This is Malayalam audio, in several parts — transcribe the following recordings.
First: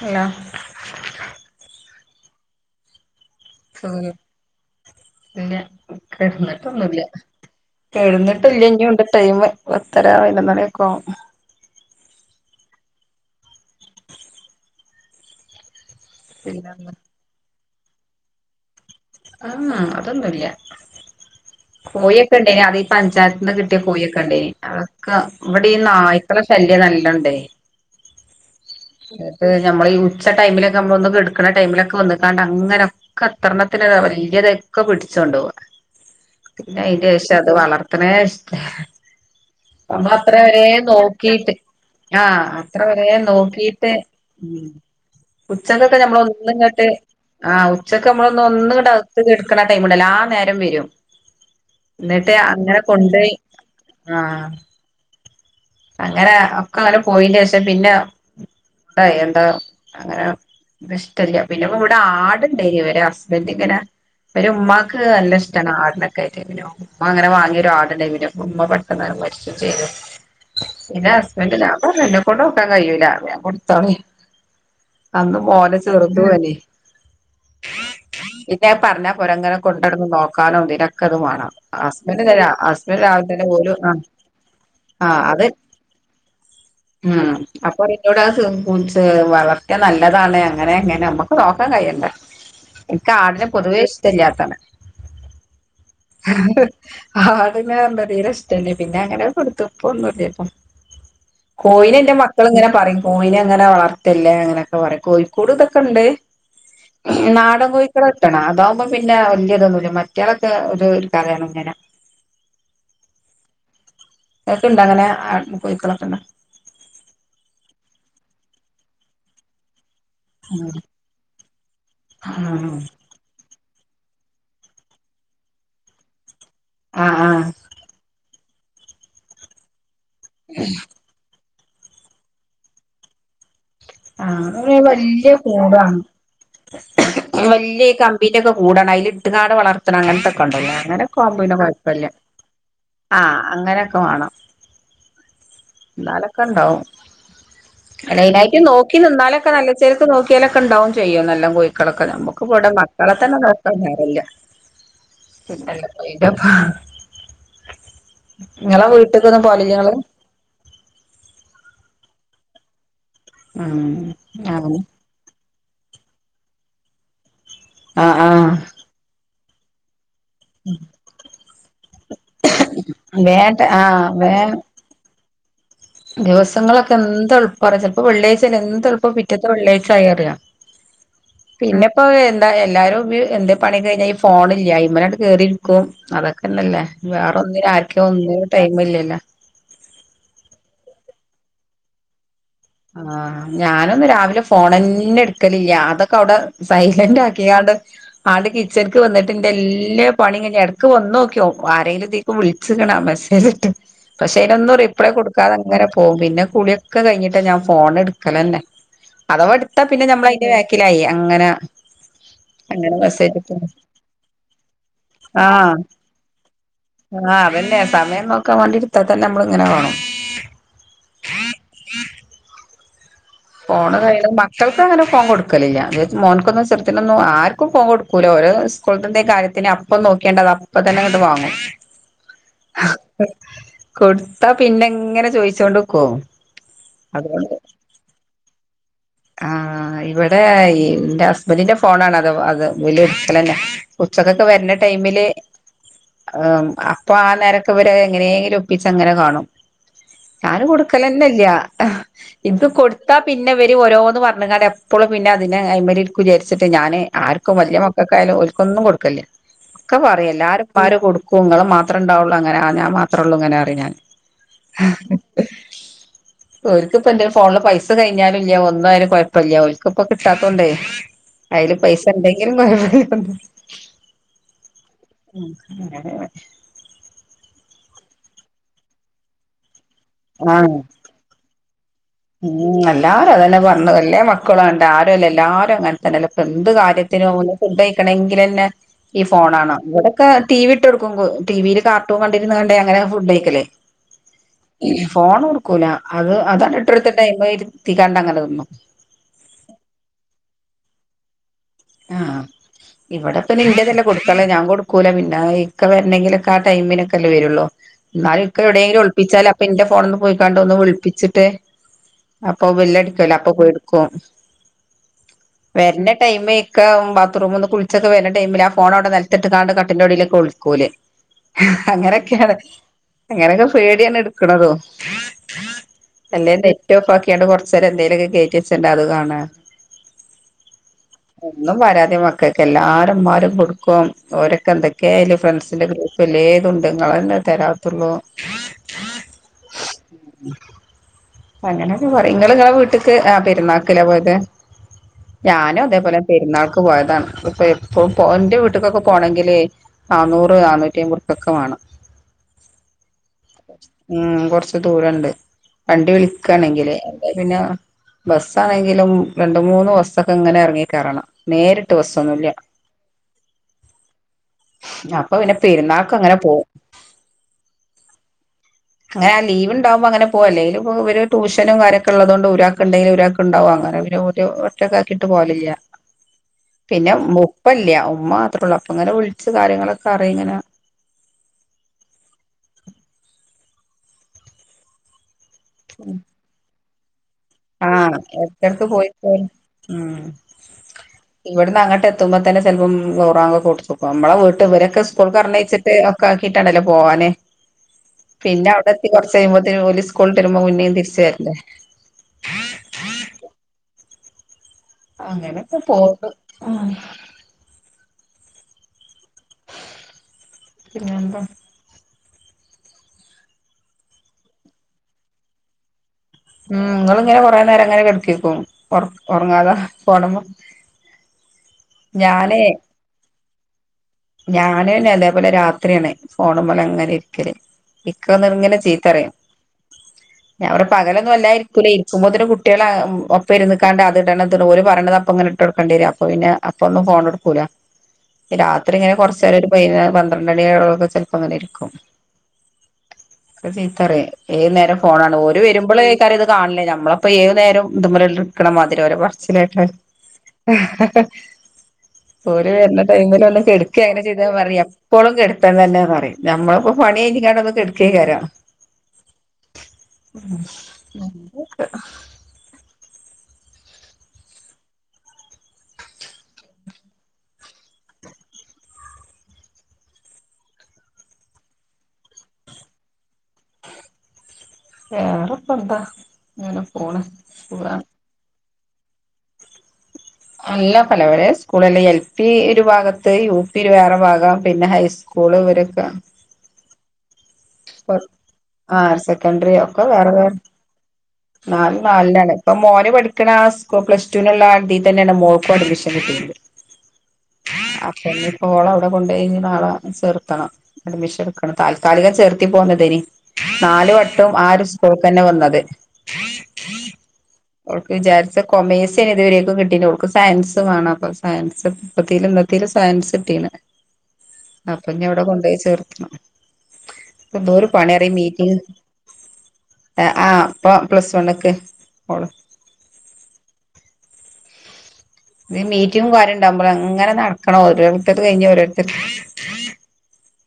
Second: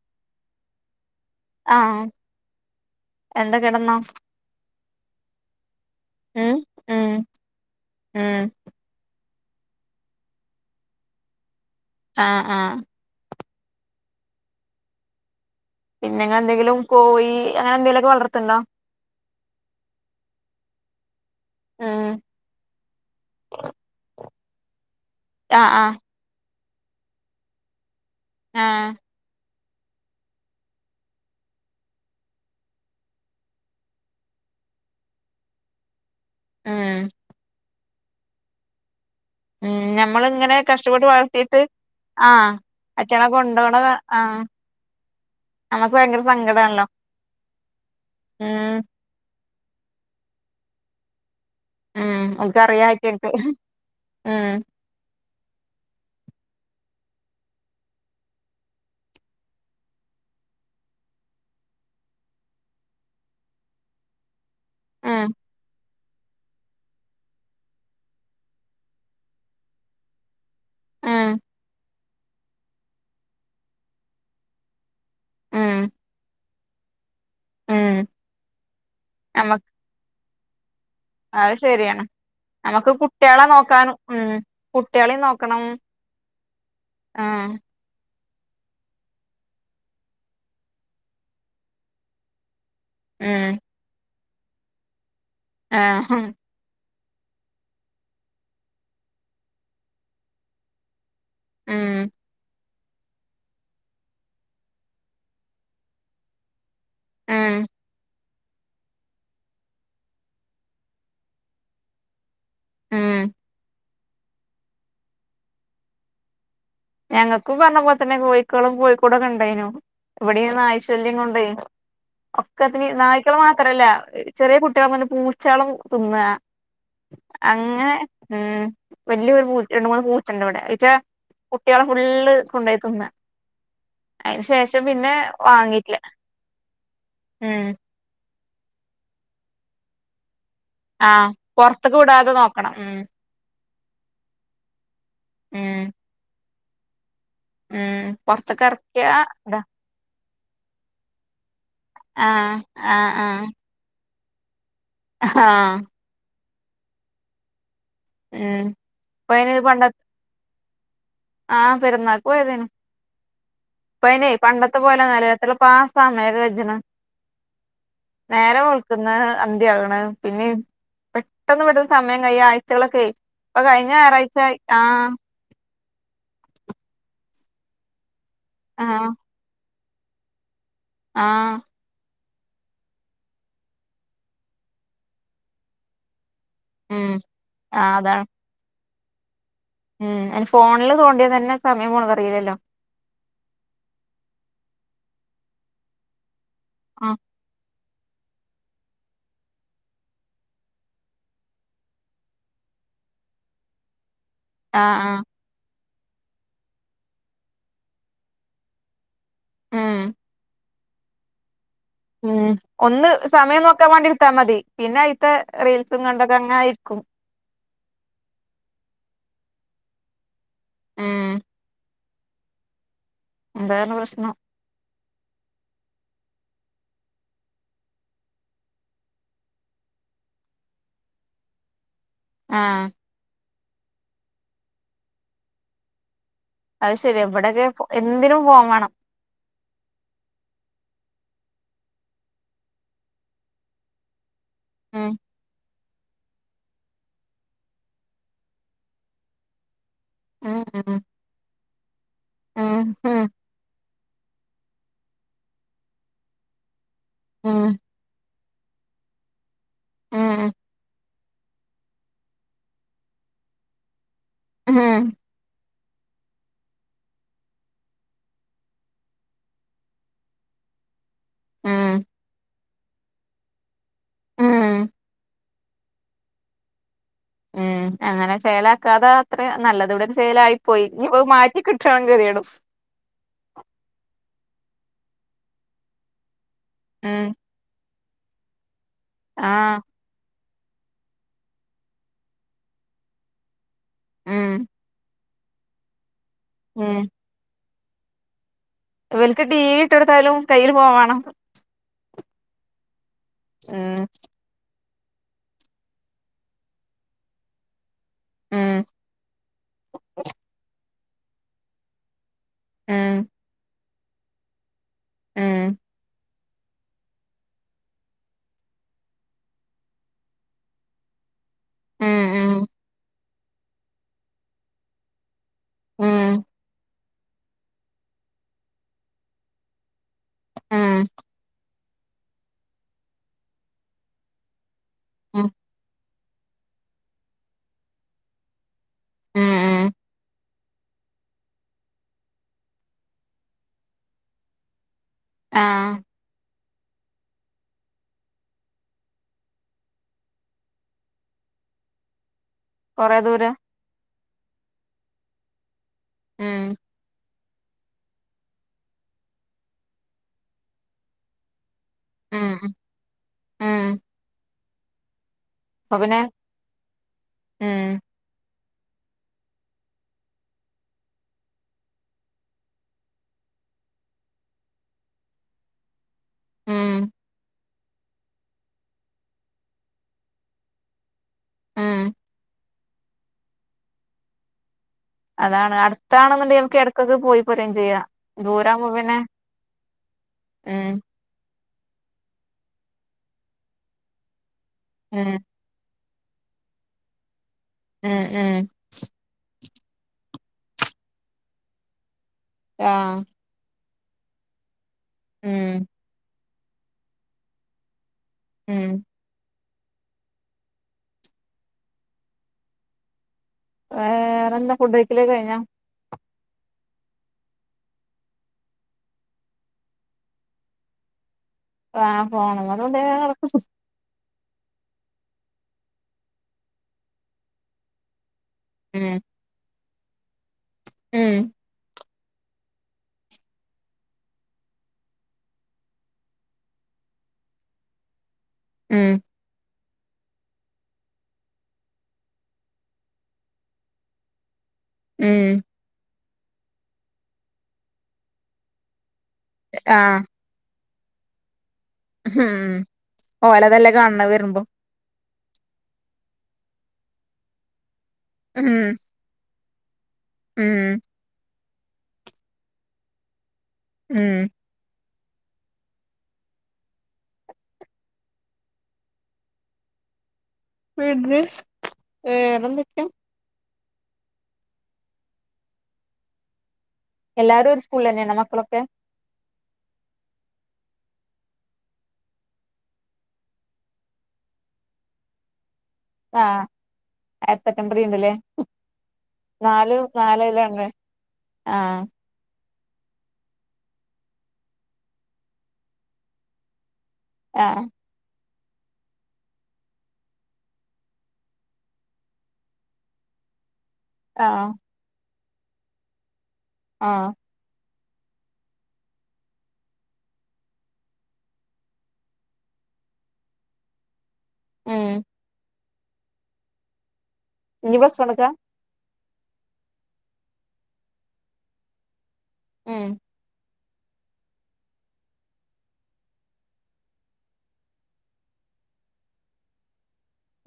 ഇ ആഹ ഇവിടെ കിടന്ന സുഖം ഇല്ല കെടുന്നിട്ടൊന്നുംല്ല. ഉം ഉം കേഴുന്നിട്ടല്ല ഇനി ഉണ്ട് ടൈമ്. ഉത്തര [unintelligible] ആ ആ പിന്നെങ്ങെന്തെങ്കിലും കോയി അങ്ങനെ എന്തെിലുമൊക്കെ വളർ ആ അതൊന്നുംല്ല ഉം കോയി ഒക്കെണ്ടേന് അത് ഈ പഞ്ചായത്തിന്ന് കിട്ടിയ കോയി ഒക്കെണ്ടേന് ക്ക ആഹ് ഇവടെ ആഹ് നായ്ക്കള ശല്യം നല്ലണ്ടേ ആഹ് നമ്മള ഈ ഉച്ച ടൈമിലൊക്കെ നമ്മള് ഒന്ന് കെടുക്കുണ ടൈമിലൊക്കെ വന്നകാണ്ട് അങ്ങനോക്കെ എത്രെണ്ണത്തിനേ വല്യേ ഇതൊക്കെ പിടിച്ചൊണ്ട് വാ. പിന്നെ അയിന്റെ ഉം ശേഷം അത് വളർത്തണേ ഇഷ്ടല്ല. ഉം നമ്മ ഞമ്മളിങ്ങനെ അത്രവരേ കഷ്ടപ്പെട്ട് നോക്കിട്ട് വളർത്തിയിട്ട് ആ ആഹ് അത്ര വരേം അയ്റ്റങ്ങളെ കൊണ്ടോണ നോക്കിട്ട് ആഹ് ഉം നമ്മക്ക് ഉച്ചക്കൊക്കെ നമ്മള ഭയങ്കര ഒന്ന സങ്കടാണല്ലോ ഇങ്ങട്ട് ആ് ഉച്ചക്കെ നമ്മളൊന്ന് ഉം ഒന്ന്ങ്ങട്ട് അകത്തക്ക് കടക്കുമ്പോ കണാ ടൈമണ്ടല്ലോ ആ നേരം വരും. ഉം ന്നിട്ട് അങ്ങനെ ഓൽക്കറിയാ അയ്റ്റങ്ങക്ക് കൊണ്ടയി. ആ ഉം അങ്ങനെ ഒക്ക അങ്ങനെ പോയിൻറേഷം പിന്ന എന്താ അങ്ങനെ വടേ ഇഷ്ടല്യാ പിന്നെ ഇപ്പ ഇവിടെ ആടുണ്ടായിനീ. ഇവര ഹസ്ബൻഡ്ങ്ങനെ ഇവരെ ഉമ്മാക്ക് ഉം നല്ല ഇഷ്ടമാണ് ആടിനെ [unintelligible] ഉമ്മ അങ്ങനെ വാങ്ങ്യ ഒരുരാടുണ്ടായിരുന്നു ഇവരെ. ഉമ്മ പെട്ടെന്ന നേര മരിച്ചും ചെയ്തു പിന്നെ ഉം ഹസ്ബൻറ് ലാഭം [unintelligible] ന്നെ കൊണ്ട് നോക്കാൻ കയ്യൂല. അപ്പോ ഞാൻ കൊടുത്തോളിൻ അന്ന് മോനെ ഉം ചെറുതും ആണേ ഉം ഇപ്പ അത് പറഞ്ഞാ പോരാങ്ങനെ നമ്മക്ക് കൊണ്ടടന്ന് നോക്കാനും ഇതിനും ക്കത് വേണം. അത് ശരിയാണ് ഹസ്ബൻഡ് [unintelligible] നമ്മക്ക് ഹസ്ബൻഡ് രാവിലെ കുട്ട്യാളെ തന്നെ നോക്കാനും [unintelligible] ഉം ആ ആ കുട്ട്യാളീം അത്. നോക്കണം ഉം ആഹ് അപ്പോ പറയാ [unintelligible] വളർത്ത്യാ നല്ലതാണ്. അങ്ങനെങ്ങനെ നമ്മക്ക് നോക്കാൻ കയ്യണ്ടേ? എനിക്ക് ആടിനെ ഉം പൊതുവേ ഇഷ്ട ഇല്ലാത്താണ് ആ ഹാ ആട്ങ്ങനെ [unintelligible] തീരെ ഇഷ്ടല്ല്യ. പിന്നെ അങ്ങനെ കൊടുത്തു ഇപ്പ ഒന്നൂല്ല്യാപ്പം. ഉം കോയിനെ ന്റെ മക്കള്ങ്ങനെ പറയും കോയിനെങ്ങനെ വളർത്തല്ലേ? അങ്ങനെയൊക്കെ പറയും. കോഴിക്കൂട് ഇതൊക്കെണ്ട്. ഉം നാടൻ കോയികൂടാ കിട്ടണം അതാകുമ്പോ പിന്നെ വല്യതൊന്നുമില്ല മറ്റയാളൊക്കെ ഒരു തരാണ്ങ്ങനെ ഉം ഇങ്ങക്ക് ഇണ്ടോ അങ്ങനെ ആടും കോഴിക്കളൊക്കെങ്ങനെ? ഞങ്ങക്കും പറഞ്ഞപോലെതന്നെ കോയ്ക്കളും കോയ്ക്കൂടൊക്കെ ഇണ്ടായിനു. വിടെ ഈ നായ് ശല്യം കൊണ്ടേ ഒക്കെത്തിനീം, നായ്ക്കള് മാ ത്രല്ല ചെറിയ കുട്ടിളാവുമ്പോങ്ങനെ പൂച്ചാള് തിന്നാ ആ ആ ഉം വല്യൊരു ഒര് രണ്ട് മൂന്ന് പൂച്ചണ്ട് ഇവിടെ, അവിറ്റാ കുട്ടിയാളെ ഫുള്ള് കൊണ്ടായി തിന്നാ ആ വല്യ കൂടാണ്. ഈ ഉം വല്യ കമ്പീന്റെക്കെ കൂടാണ്. അയില് ഇട്ട്കാണ്ട് വളർത്തണം അങ്ങനത്തെ ക്കൊണ്ടല്ലോ അങ്ങനൊക്കെ ആഹ് ആവുമ്പോപിന്നെ പൊറത്ത്ക്ക് കൊയപ്പില്യ. വിടാതെ നോക്കണം ഉം ആ അങ്ങനൊക്കെ വേണം. ഉം ക്കണ്ടാവും. ഉം അയ്നായിട്ട് പൊറത്ത്ക്ക് നോക്കി എറക്കിയാ നിന്നാലൊക്കെ ഇതാ നല്ല ചേര്ക്ക് നോക്കി ക്ക്യാലൊക്കെണ്ടാവും ചെയ്യും നല്ലം കോയ്ക്കളൊക്കെ. നമ്മക്ക് ആഹ് ഇവടെ ആഹ് മക്കളെ തന്നെ ആഹ് നോക്കാൻ നേരല്യാ ആഹ് പിന്നെല്ലേ കോഴിന്റെപ്പ ഉം ങ്ങളെ വീട്ടക്കന്നും പോവലില്ലേ ങ്ങള്? ആ പെരുന്നാക്ക് പോയതയ്നു. ഉം ഇപ്പ അയ്നെ പണ്ടത്തെ അങ്ങനെ പോലന്നല്ല എന്താപ്പാ സമയൊക്കെ കജ്ണ്. ആ ആ നേരം വെള്ക്ക്ണ് അന്തിയാവ്‌ണ് പിന്നെ പെട്ടെന്ന് പെട്ടന്ന് സമയം കഴിയ ആഴ്ചെളൊക്കെ, വേട്ട ഇപ്പൊ ആ കഴിഞ്ഞ വേ ഞായറാഴ്ച ആഹ് ദിവസങ്ങളൊക്കെ എന്ത് എളുപ്പറിയോ ചിലപ്പോ വെള്ളിയാഴ്ച യാല് എന്ത് എളുപ്പാ ആഹ് പിറ്റത്തെ വെള്ളാഴ്ച്ച ആയി അറിയോ ആഹ് പിന്നെപ്പഹ് ന്താ എല്ലാരും എന്ത് പണി കഴിഞ്ഞാ ഈ ഫോണില്ലേ അയ്മ്മൽ അങ്ങട് കേറിയിരിക്കും അതൊക്കെ ക്കെന്നല്ലേ ഉം വേറെ ഒന്നിനും ആഹ് ആർക്കോ അതാണ് ഒന്നിനും ടൈമില്ലല്ലോ ഉം അയ്ന് ഫോണില് തോണ്ടിയ തന്നെ സമയം പോണത് അറിയില്ലല്ലോ ആഹ് ഞാനൊന്ന് രാവിലെ ഫോണെന്നെ എടുക്കലില്ല അതൊക്കെ അവിടെ ആഹ് സൈലന്റ് ആക്കികാണ്ട് ആണ്ട് കിച്ചൺക്ക് വന്നിട്ട് ന്റെ എല്ലാ പണീം കഴിഞ് എടക്ക് വന്നോക്യോക്കും ആരെലും ഇതിക്ക് വിൾച്ച് ണൊ മെസ്സേജ് ഇട്ട് പക്ഷെ അതിനൊന്നും ആഹ് റിപ്ലൈ ആഹ് കൊടുകാതെ അങ്ങനെ പോകും പിന്നെ കുളിയൊക്കെ കഴിഞ്ഞിട്ടെ ഞാൻ ഫോണ് എടുക്കലന്നെ. അഥവാ എടുത്താ ഉം പിന്നെ ഞമ്മളയിന്റെ വേക്കിലായി അങ്ങനെ ഉം അങ്ങനെ ഒന്ന് മെസ്സേജ് ഇട്ട് സമയം നോക്കാൻ വേണ്ടി എടുത്താ മതി പിന്നെ അയിത്തെ ആഹ് റീൽസും കണ്ടൊക്കെ അങ്ങനെ ഇരിക്കും ആഹ് അതന്നെ സമയം നോക്കാൻ വേണ്ടിട്ത്താ തന്നെ നമ്മള ഇങ്ങനെ കാണും ഉം ഏ അതാണ് ഫോണ് കഴിയ്ണ, പ്രശ്നം മക്കൾക്ക് അങ്ങനെ ഫോൺ കൊടുക്കലില്ല, [unintelligible] മോൻക്കൊന്നും ചെറുത്തിനൊന്നും ആർക്കും ഫോൺ കൊടുക്കൂല്ല ഓരോ സ്കൂൾത്തെന്തേം കാര്യത്തിന് അപ്പൊ ന്ന് നോക്കിയാണ്ട് അത് അപ്പ തന്നെ ഇങ്ങട്ട് വാങ്ങും ആഹ് കൊടുത്താ പിന്നെങ്ങനെ ചോയിച്ചോണ്ട് ക്കോ അത് ശരിയാ ഇവിടെയൊക്കെ എന്തിനും ഫോൺ വേണം ആഹ് ആ ഇവിടെ ഈ ഇന്റെ ഹസ്ബന്റിന്റെ ഫോണ ആണത് അത് ഇവല് ഇടുക്കലന്നെ ഉച്ചക്കൊ ക്കെ വര്ന ഉം ടൈമില് അഹ് അപ്പൊ ആ നേരൊക്ക ഇവരത് എങ്ങനെയെലും ഒപ്പിച്ചങ്ങനെ കാണും ഉം ഞാന് ഉം കൊടുക്കലന്നല്ല ഇത് ഉം കൊടുത്താ ഉം പിന്നെ ഇവ ഓരോന്ന് പറഞ്ഞ്കാണ്ട് എപ്പളും പിന്നെ അതിന് അയിമ്മലിരിക്കും വിചാരിച്ചിട്ട് ഞാന് ആർക്കും ഉം വലിയ മക്കൾക്കായാലും ഓൽ ക്കൊന്നും കൊടുക്കല്ല ഒക്കെ പറയും ഉം എല്ലാരെ ഇപ്പാരും കൊടു ക്കും ഇങ്ങള് മാത്രം ഉണ്ടാവുള്ളൂ അങ്ങനെ ആ ഞാൻ മാത്രേ ഉള്ളൂ ഇങ്ങനെ പറീം ഞ്ഞാൻ ഹേ ഓര്ക്ക് ഇപ്പൊ ഫോണിൽ പൈസ കൈഞാൽ ല്യ ഒന്നും അയ്ന് കുഴപ്പില്ല ഓൽക്ക് ഇപ്പൊ കിട്ടാത്തോണ്ടേ അയ്ല് ഉം പൈസ ഇണ്ടെങ്കിലും കൊഴ [unintelligible] ആഹ് ഉം അങ്ങനെണ് ഏഹ് അങ്ങനെ ചേലാക്കാതെ അത്രിം നല്ലത് ഇവിടെ ൻ ചേലായി പോയി ഇഞ്പ്പത് മാ ഊം എല്ലാരും അതന്നെ പറഞ്ഞത് എല്ലേ മക്കളും അങ്ങൻ ന്നെ ആരു അല്ല എല്ലാരും അങ്ങനെ തന്നെല്ല എന്ത് ഉം കാര്യത്തിനും ഒന്ന് ഫുഡ്‌ കഴിക്കണങ്കിലന്നെ ഈ ഫോണാണം ആഹ് ഇവടെക്കെ ടി വി ഇട്ട് കൊടുക്കും. ടി വി ല് കാർട്ടൂൺ കണ്ടിരുന്നാണ്ടേ അങ്ങനെ ഫുഡ് കയിക്കലേ ഉം ഫോൺ കൊടുക്കൂല അത് അതാണ്ട് ഇട്ട് ഉം കൊട്ത്ത്ട്ട് അയ്മല് ഇരുത്തിക്കണ്ട് അങ്ങനെ തിന്നും ഇവൽക്ക് ടീവീ ഇട്ടു കൊടുത്താലും കയ്യില് ഫോൺ വേണം ആഹ് ഇവിടെപ്പൊ ഇനിന്റെതല്ല ഉം കൊടുക്കാൻഉള്ളെ ഞാൻ കൊടു ക്കൂല പിന്നെ ഇക്ക വരണെങ്കിലൊക്കെ ആ ടൈമിനൊക്കെ അല്ലേ വരുള്ളൂ ഇന്നാലും ഇക്ക ഉം എവിടെയെങ്കിലും ഒളിപ്പിച്ചാല് അപ്പൊ ഇന്റെ ഫോണ്ന്ന് പോയിക്കാണ്ട് ഒന്നു വിളിപ്പിച്ചിട്ടേ അപ്പൊ ഉം ബില്ലടിക്കുവല്ലോ അപ്പൊ പോയി എടുക്കു ഓൻ. ഉം വര്ന ടൈമെ ക്ക ബാത്റൂം ഒന്ന് കുളിച്ചൊക്കെ വര്ന ടൈമിൽ ആ ഫോൺ അവിടെ നിലത്തിട്ട് കാണ്ട് കട്ടിന്റെ ടേലൊക്കെ ഒളിക്കോല് ഉം അങ്ങനെയൊക്കെയാണ് ഉം അങ്ങനെയൊക്കെ പേടിയാണ് ഇടുക്കണതു ഉം അല്ലേ നെറ്റ് ഓഫ് ആക്കിയാണ്ട് കൊറച്ചേരം എന്തേലൊക്കെ കേറ്റ്യേച്ചത്ണ്ട് അത് കാണ ആഹ് എന്നും പരാതിയാ മക്കക്ക് എല്ലാരമ്മാരും കൊടുക്കും ഓരൊക്കെ എന്തൊക്കെ അയ്ല് ഉം ഫ്രണ്ട്സിന്റെ ഗ്രൂ പ്പ് എല്ലേതുണ്ട് ഇങ്ങളന്നെ തരാത്തൊള്ളു ഉം ഉം അങ്ങനെയൊക്കെ പറ നിങ്ങള് നിങ്ങളെ വീട്ടക്ക് ആ പെരുന്നാക്കിലാ പോയത് ഞാനും ആഹ് അതേപോലെ പെരുന്നാൾ ക്ക് പോയതാണ് ഇപ്പ എപ്പ എന്റെ വീട്ടക്കൊക്കെ പോകണമെങ്കിൽ നാന്നൂറ് നാന്നൂറ്റി അമ്പൂക്കൊക്കെ റുപിവേണം കുറെേ ദൂര ഉം കൊറച്ച ദൂരംണ്ട് വണ്ടി ഉം വിളിക്കയാണെങ്കില് പിന്നെ ബസ്സാണെങ്കിലും രണ്ട് മൂന്ന് ബസ്സൊക്കെ ഇങ്ങനെ എറങ്ങി കയറണം നേരിട്ട് നേരിട്ട് ബസ് ഒന്നുമില്ല ഉം ഉം ഇപ്പോ പിന്നെ അപ്പൊ പെരുന്നാക്ക് പിന്നെ അങ്ങനെ പോകും ഉം അങ്ങനെ ലീവ്ണ്ടാവുമ്പോ അങ്ങനെ പോ അല്ലെക്കിൽ ഇവ ട്യൂഷന കാര്യൊക്കെള്ളുതുണ്ട് ഒരാൾക്ക് ഉണ്ടെങ്കിൽ ഒരാക്ക് ഉണ്ടാവും അ വേറെ പിന്നെ ഒറ്റക്കെ ആക്കിട്ട് പോവലില്ല ഉം പിന്നെ ഇപ്പല്ല ഉമ്മമാത്രേ ഉള്ളൂ അപ്പ ഇങ്ങനെ വിളിച്ചച്ച് കാര്യങ്ങളൊക്കെ അറി ഇങ്ങനെ ആഹ് അതാണ് അടുത്താണെന്നുണ്ടെങ്കിൽ നമുക്ക് ഇടക്കൊക്കെ പോയി പോരേം ചെയ്യാം ആഹ് ഇടക്കടക്ക് ദൂരാവുമ്പോ പോയിട്ട പിന്നെ ഉ ഉം ഇവിടന്ന് അങ്ങട്ടെത്തുമ്പോ തന്നെ ചിലപ്പം ളുഹർ ബാങ്ക് കൊടു നമ്മളെ വീട്ട ഇവരൊക്കെ ഉം സ്കൂൾക്ക് പറഞ്ഞഅയച്ചിട്ട് ക്ക ആക്കിട്ടാണ്ടല്ലോ പോവാനെ ഉം പിന്നെ അവിടെ എത്തി കുറച്ച് കഴിയുമ്പോ പോല സ്കൂളിൽവീട്ട് മുന്നേും തിരിച്ചുവരട്ടെ ആഹ് അങ്ങനെക്കെ പോവന്നു ആ ഉം പിന്നെന്ത വേറെന്താ ഫുഡക്കലേ കഴിഞ്ഞാ ഉം നിങ്ങ ഇങ്ങനെ കൊറെേ നേരം അങ്ങനെ കെടക്കേക്കും ഉറങ്ങാതെ ഫോൺമേ ആ ഫോൺമേതോണ്ടി നടക്കും ഞാന് അതേപോലെ രാത്രിയാണ് ഫോണ് മേൽ അങ്ങനെ ഇരിക്കല് ഇക്ക വന്ന് ഇങ്ങനെ ചീത്ത ഉം പറയും ഞാൻ പകൽ വല്ലതെ ഉം ഇരിക്കുവല്ലേ ഉബയ്ദിൻ്റെ കുട്ടികളെ ഒപ്പം ഇരി നിൽക്കണ്ട ഓല് പറയണ അപ്പം ഇങ്ങനെ ഇട്ടു കൊടുക്കേണ്ടി വരും അപ്പൊ പിന്നെ അപ്പ ഒന്നും ഫോൺ എടുക്കൂല്ല അത്രങ്ങന ഉം കുറച്ച വൈകുന്നേരം പന്ത്രണ്ടണിയഴുള്ളൊക്കെ ചിലപ്പോൾ അങ്ങനെ ഇരിക്കും അെ ചീത്തറ ഏത് നേരം ഫോണാണ് ഒരു ഉം വരുമ്പോഴും ക്കറി ഇത് കാണില്ലേ നമ്മളപ്പോൊ ഏത് നേരം ഇതുല ഇടുക്കണം മാതിരിരെ മനസിലായിട്ടോ ആഹ് പോര് ഉം വരുന്ന ടൈമിലല്ലേ ഓലതല്ലേ എടുക്കുക അങ്ങനെ കാണണ ചെയ്ത വരുമ്പോ പറിയ എപ്പോളും കിടുപ്പൻ തന്നെ പറയും നമ്മളിപ്പോ പണി എഴിക്കാണ്ടന്ന് കെടുക്കേക്കരാം ഉം ഉ ഉം നല്ലക്ക ഉം വീട് ഏർ ഇറന്തക്ക വേറെപ്പ എന്താ ഇങ്ങനും എല്ലാരും സ്കൂൾ അന്നെനണ് മക്കളൊക്കെ അല്ല പല പല സ്കൂളല്ല എൽ പി ഒരു ഭാഗത്ത് യു പി ഒരു വേറെ ഭാഗം പിന്നെ ഹൈസ് സ്കൂള വരക്കെ ആഹ ഹയർ സെക്കൻഡറി ആഹ് ഉണ്ട്ല്ലേ ഹയർ നാല നാലല്ലേ നാ നല്ലാണ് ഇപ്പൊ മോന് പഠിക്കണ പ്ലസ് ടുവിനുള്ള ആണ്ടീ തന്നെയാണ് മോക്കും അഡ്മിഷൻ കിട്ടുന്നത് ആഹ് [unintelligible] ഓൾ അവിടെ കൊണ്ട് കഴിഞ്ഞ നാളെ ചെർക്കണം അഡ്മിഷൻ എടുക്കണം താൽക്കാലിക ചേർത്തി പോന്നതിന് നാലു വട്ടവും ആ ആഹ് ഒരു സ്കൂൾക്ക് തന്നെ വന്നത് ആഹ അവക്ക് വിചാരിച്ച കൊമേഴ്സിന് ഇതുവരെയൊക്കെ കിട്ടീട്ട അവക്ക് സയൻസ വേണം അപ്പൊ സയൻസ്പ്പ ഇത്തിൽ സയൻസ് സിറ്റീ ഉം അപ്പൊ ഞ ഇവിടെ കൊണ്ടുപ പോയി ചേർത്തന്ത ഒരു ഇനി പ്ലസ് പണിറ വൺ എടുക്കാ മീറ്റിങ് ആപ്പ പ്ലസ് വൺ ഒക്കെ ഓള ഉം ഇത് മീറ്റിങ്ങും കാര്യംണ്ടാവുമ്പോള അങ്ങനെ നടക്കണോ ഓരോത്തത് കഴിഞ്ഞ ഓോരുത്ത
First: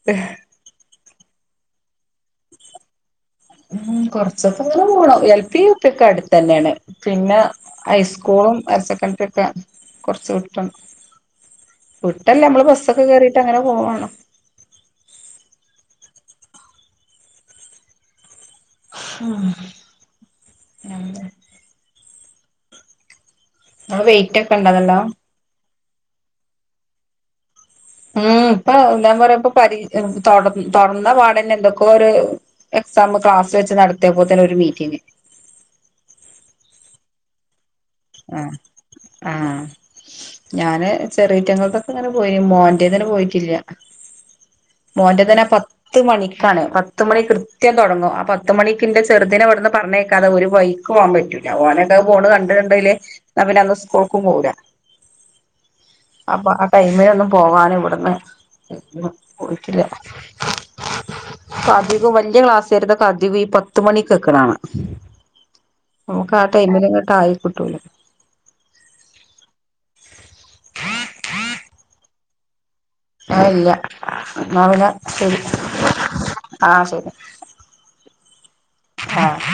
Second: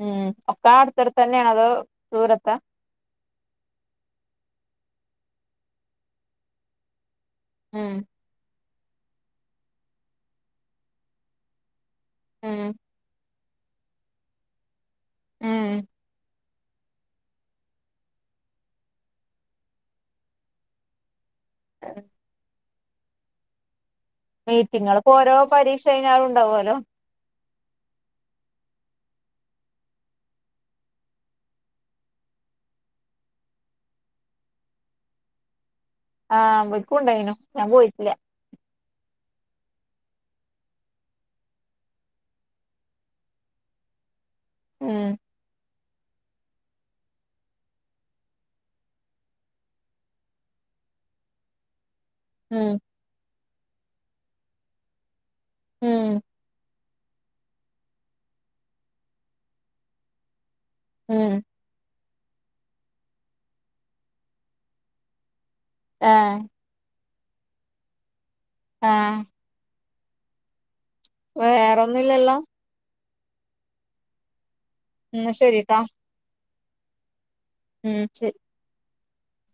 ഉം അക്കാ അടുത്തർ തന്നെയാണ അതോ ദൂരത്ത ഉ കൊറച്ച പത്ര പോണം എൽ പി യുപ ഒക്കെ അടുത്ത് തന്നെയാണ് പിന്നെ ഉം ഹൈസ്കൂളും ഹയർ സെക്കൻഡറി ഒക്കെ കുറച്ച് കിട്ടുന്നു വിട്ടല്ലേ ഉം നമ്മള് ബസ്സൊക്കെ കേറിീട്ട് അങ്ങനെ പോവാണ് ഉം ആഹ നിങ്ങള് വെയിറ്റ് ഒക്കെ ഇണ്ടോ മീറ്റിങ്ങൾ നല്ലോം ഇപ്പോ ഓരോ പരീക്ഷ കഴിഞ്ഞാലും ഉണ്ടാവല്ലോ ഉം ഇപ്പൊ എന്താ പറയാപ്പ പരി തൊടന്ന പാടന്നെ എന്തൊക്കോ ഒരു സമ്മ ക്ലാസ് വെച്ച് നടത്തിയ പോല തന്നെ ഒരു മീറ്റിംഗ് ആഹ വക്കുംണ്ടായിനു ഞാൻ പോയി ആഹ ആഹ ഞാന് ചെറിയയിറ്റങ്ങൾക്കൊക്കെ ഇങ്ങനെ പോയി മോറന്നന്നെ പോയിട്ടില്ല ഉം മോൻന്റെ തനെ പ പത്ത് മണിക്കാണ് പത്ത മണി കൃത്യം തുടങ്ങും ആ പത്തുമ മണിൻ്ന്റെ ചെറുതിനെ ഇവിടുന്ന് പറഞ്ഞേക്കാതെ ഒരു വൈ പോവാൻ പറ്റില്ല ഓനെ പോ കണ്ട ഉം കണ്ടല പിെ അന്ന് സ്കൂൾക്കും പോില്ല ഉം കൈ്മ ഒന്നും പോകാന ഇവിടുന്ന് പോയിട്ടില്ല ഉം അധിക വലിയ ക്ലാസ് വരത ക അധിക ഈ പത്ത മണിക്ക്ക്കണാണ് നമുക്ക് ആഹ് ആ ടൈമിനങ്ങോട്ട് ആയി കിട്ടൂല ആഹ വേറൊന്നുംല്ലല്ലോ ആല്ല മാവിന എന്നാ ശരി ശരിട്ടാ ആഹ ശരി ഉം ശരി ആഹ